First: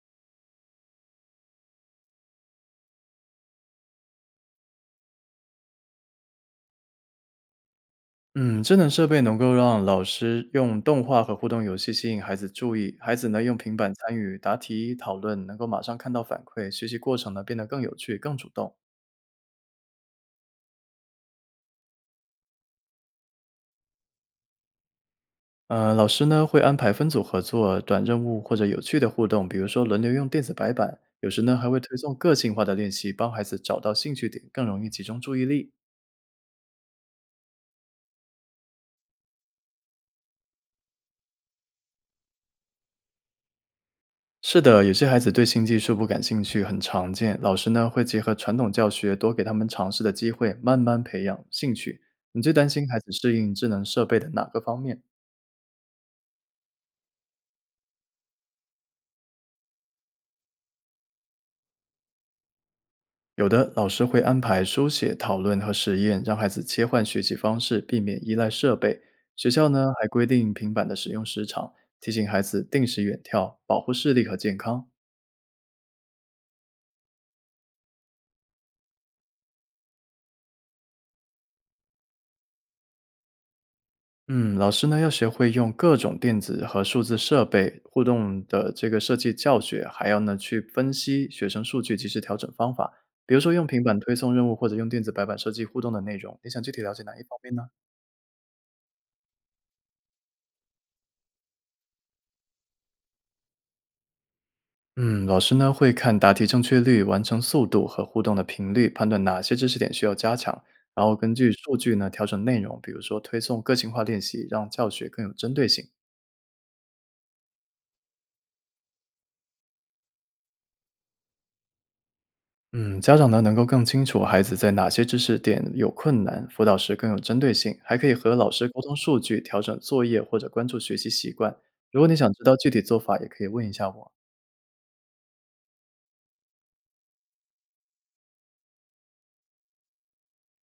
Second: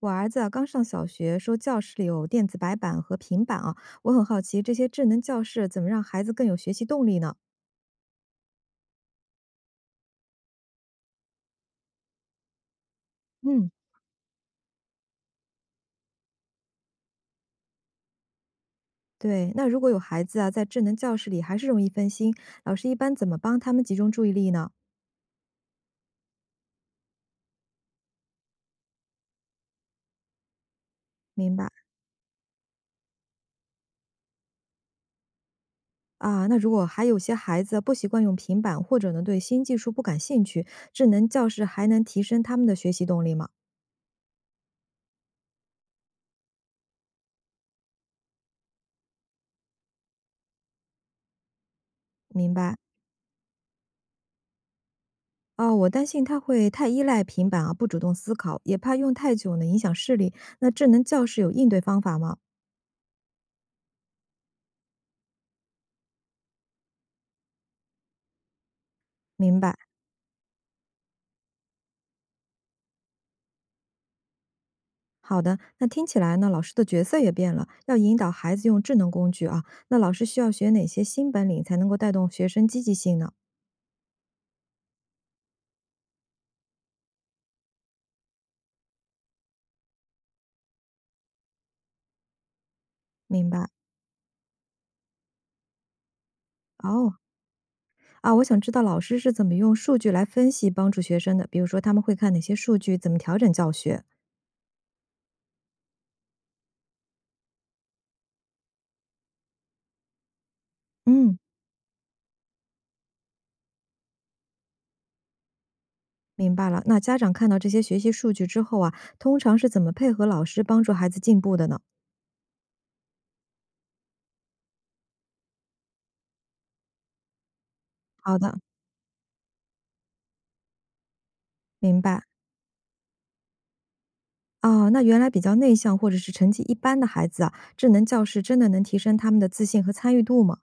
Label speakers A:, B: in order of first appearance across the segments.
A: 我儿子啊，刚上小学，说教室里有电子白板和平板啊，我很好奇这些智能教室怎么让孩子更有学习动力呢？
B: 嗯，智能设备能够让老师用动画和互动游戏吸引孩子注意，孩子呢用
A: 嗯，
B: 平板参与答题讨论，能够马上看到反馈，学习过程呢变得更有趣、更主动。
A: 对，那如果有孩子啊，在智能教室里还是容易分心，老师一般怎么帮他们集中注意力呢？
B: 老师呢会安排分组合作、短任务或者有趣的互动，比如说轮流用电子白板，有时
A: 明
B: 呢还
A: 白
B: 会推送个性化的练习，帮孩子找到兴趣点，更容易集中注意力。
A: 啊，那如果还有些孩子啊不习惯用平板，或者呢对新技术不感兴趣，智能教室还能提升他们的学习动力吗？
B: 是的，有些孩子对新技术不感兴趣，很常见。老师呢会结合传统教学，多给他们尝试的机会，慢慢培养兴趣。你最
A: 明
B: 担
A: 白。
B: 心孩子适应智能设备的哪个方面？
A: 哦，我担心他会太依赖平板啊，不主动思考，也怕用太久呢影响视力。那智能教室有应对方法吗？
B: 有的老师会安排书写、讨论和实验，让孩子切换学习方式，避免依赖设备。学
A: 明
B: 校
A: 白，
B: 呢还规定平板的使用时长，提醒孩子定时远眺，保护视力和健康。
A: 好的。那听起来呢，老师的角色也变了，要引导孩子用智能工具啊。那老师需要学哪些新本领才能够带动学生积极性呢？
B: 嗯，老师呢要学会用各种电子和数字设备互动的这个设计教学，还要呢去分析学生数据，及时调整方法。比如
A: 明
B: 说用
A: 白。
B: 平板推送任务，或者用电子白板设计互动的内容。你想具体了解哪
A: 哦，
B: 一方面呢？
A: 啊，我想知道老师是怎么用数据来分析帮助学生的，比如说他们会看哪些数据，怎么调整教学？
B: 嗯，老师呢会看答题正确率、完成速度和互动的频率，判断哪些知识点需要加强，然后根
A: 嗯，
B: 据数据呢调整内容，比如说推送个性化练习，让教学更有针对性。
A: 明白了。那家长看到这些学习数据之后啊，通常是怎么配合老师帮助孩子进步的呢？
B: 嗯，家长呢能够更清楚孩子在哪些知识点有困难，辅导时更有针对性，还可以和
A: 好
B: 老
A: 的，
B: 师沟通数据，调整作业或者关注学习习惯。如
A: 明
B: 果你
A: 白。
B: 想知道具体做法，也可以问一下我。
A: 哦，那原来比较内向或者是成绩一般的孩子啊，智能教室真的能提升他们的自信和参与度吗？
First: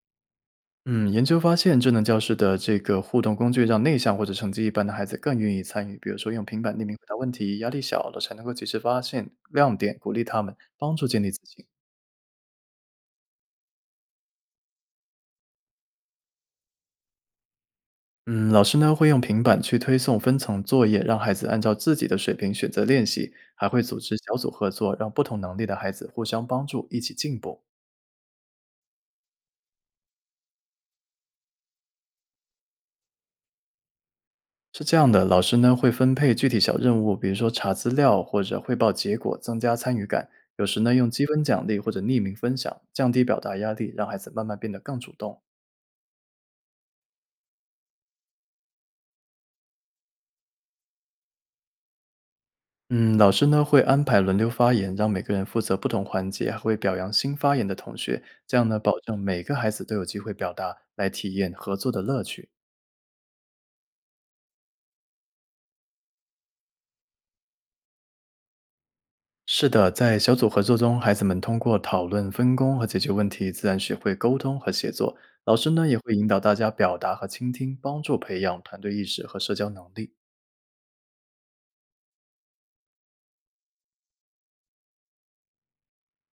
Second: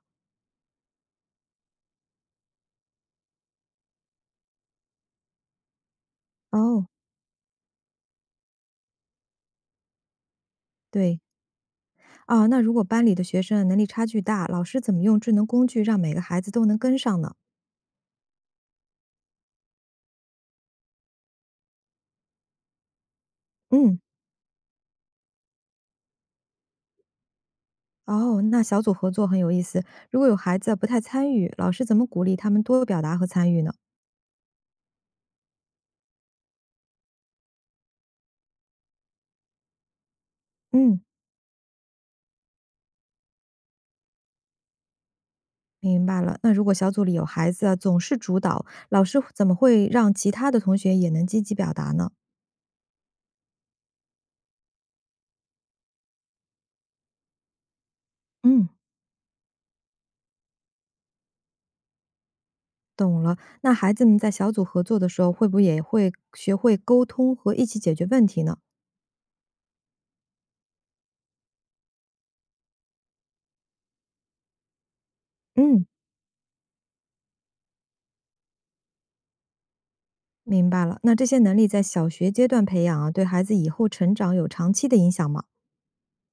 B: 嗯，研究发现，智能教室的这个互动工具让内向或者成绩一般的孩子更愿意参与，比如说用平板匿
A: 哦，
B: 名回答问题，压力小了才能够及时发现亮点，鼓励他们，帮助
A: 对，
B: 建立自信。
A: 啊，那如果班里的学生能力差距大，老师怎么用智能工具让每个孩子都能跟上呢？
B: 嗯，老师呢会用平板去推送分层作业，让孩子按照自己的水平选择练习，还会组
A: 嗯，
B: 织小组合作，让不同能力的孩子互相帮助，一起进步。
A: 哦，那小组合作很有意思。如果有孩子不太参与，老师怎么鼓励他们多表达和参与呢？
B: 是这样的，老师呢会分配具体小任务，比如说查资料或者汇报结果，增加参与感。有时呢
A: 嗯，
B: 用积分奖励或者匿名分享，降低表达压力，让孩子慢慢变得更主动。
A: 明白了。那如果小组里有孩子啊总是主导，老师怎么会让其他的同学也能积极表达呢？
B: 嗯，老师呢会安排轮流发言，让每个人负责不同环节，还会表扬新发言的同学，这样
A: 嗯，
B: 呢，保证每个孩子都有机会表达，来体验合作的乐趣。
A: 懂了。那孩子们在小组合作的时候，会不会也会学会沟通和一起解决问题呢？
B: 是的，在小组合作中，孩子们通过讨论、分工和解决问题，自然学会沟通和协作。老师呢
A: 嗯。
B: 也会引导大家表达和倾听，帮助培养团队意识和社交能力。
A: 明白了，那这些能力在小学阶段培养啊，对孩子以后成长有长期的影响吗？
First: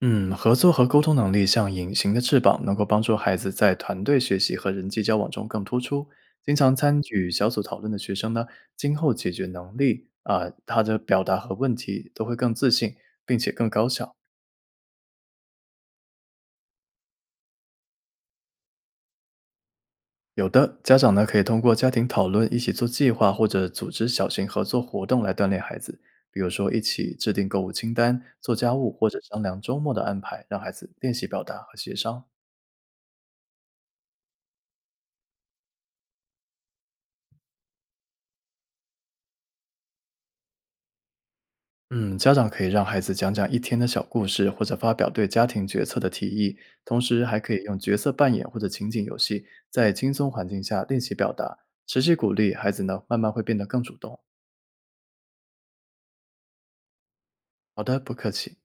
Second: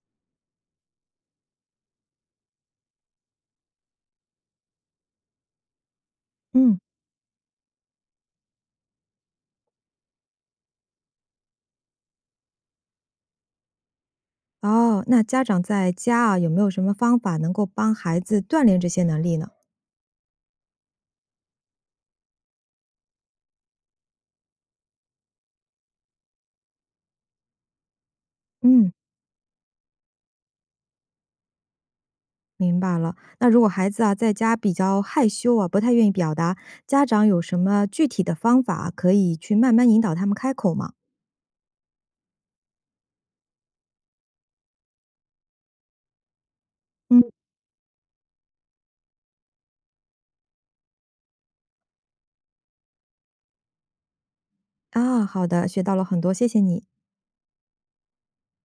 B: 嗯，合作和沟通能力像隐形的翅膀，能够帮助孩子在团队学习和人际交往中更突出。经常
A: 嗯，
B: 参与小组讨论的学生呢，今后解决能力啊、他的表达和问题都会更自信，并且更高效。
A: 哦，那家长在家啊，有没有什么方法能够帮孩子锻炼这些能力呢？
B: 有的家长呢，可以通过家庭讨论一起做计划，或者组织小型合作活动来锻炼孩子，比如说一起制定购物清单、做家务，
A: 嗯，
B: 或者商量周末的安排，让孩子练习表达和协商。
A: 明白了。那如果孩子啊在家比较害羞啊，不太愿意表达，家长有什么具体的方法啊可以去慢慢引导他们开口吗？
B: 嗯，家长可以让孩子讲讲一天的小故事，或者发表对家庭决策的提议，同
A: 嗯
B: 时还可以用角色扮演或者情景游戏，在轻松环境下练习表达，持续鼓励孩子呢，慢慢会变得更主动。
A: 啊，好的，学到了很多，谢谢你。
B: 好的，不客气。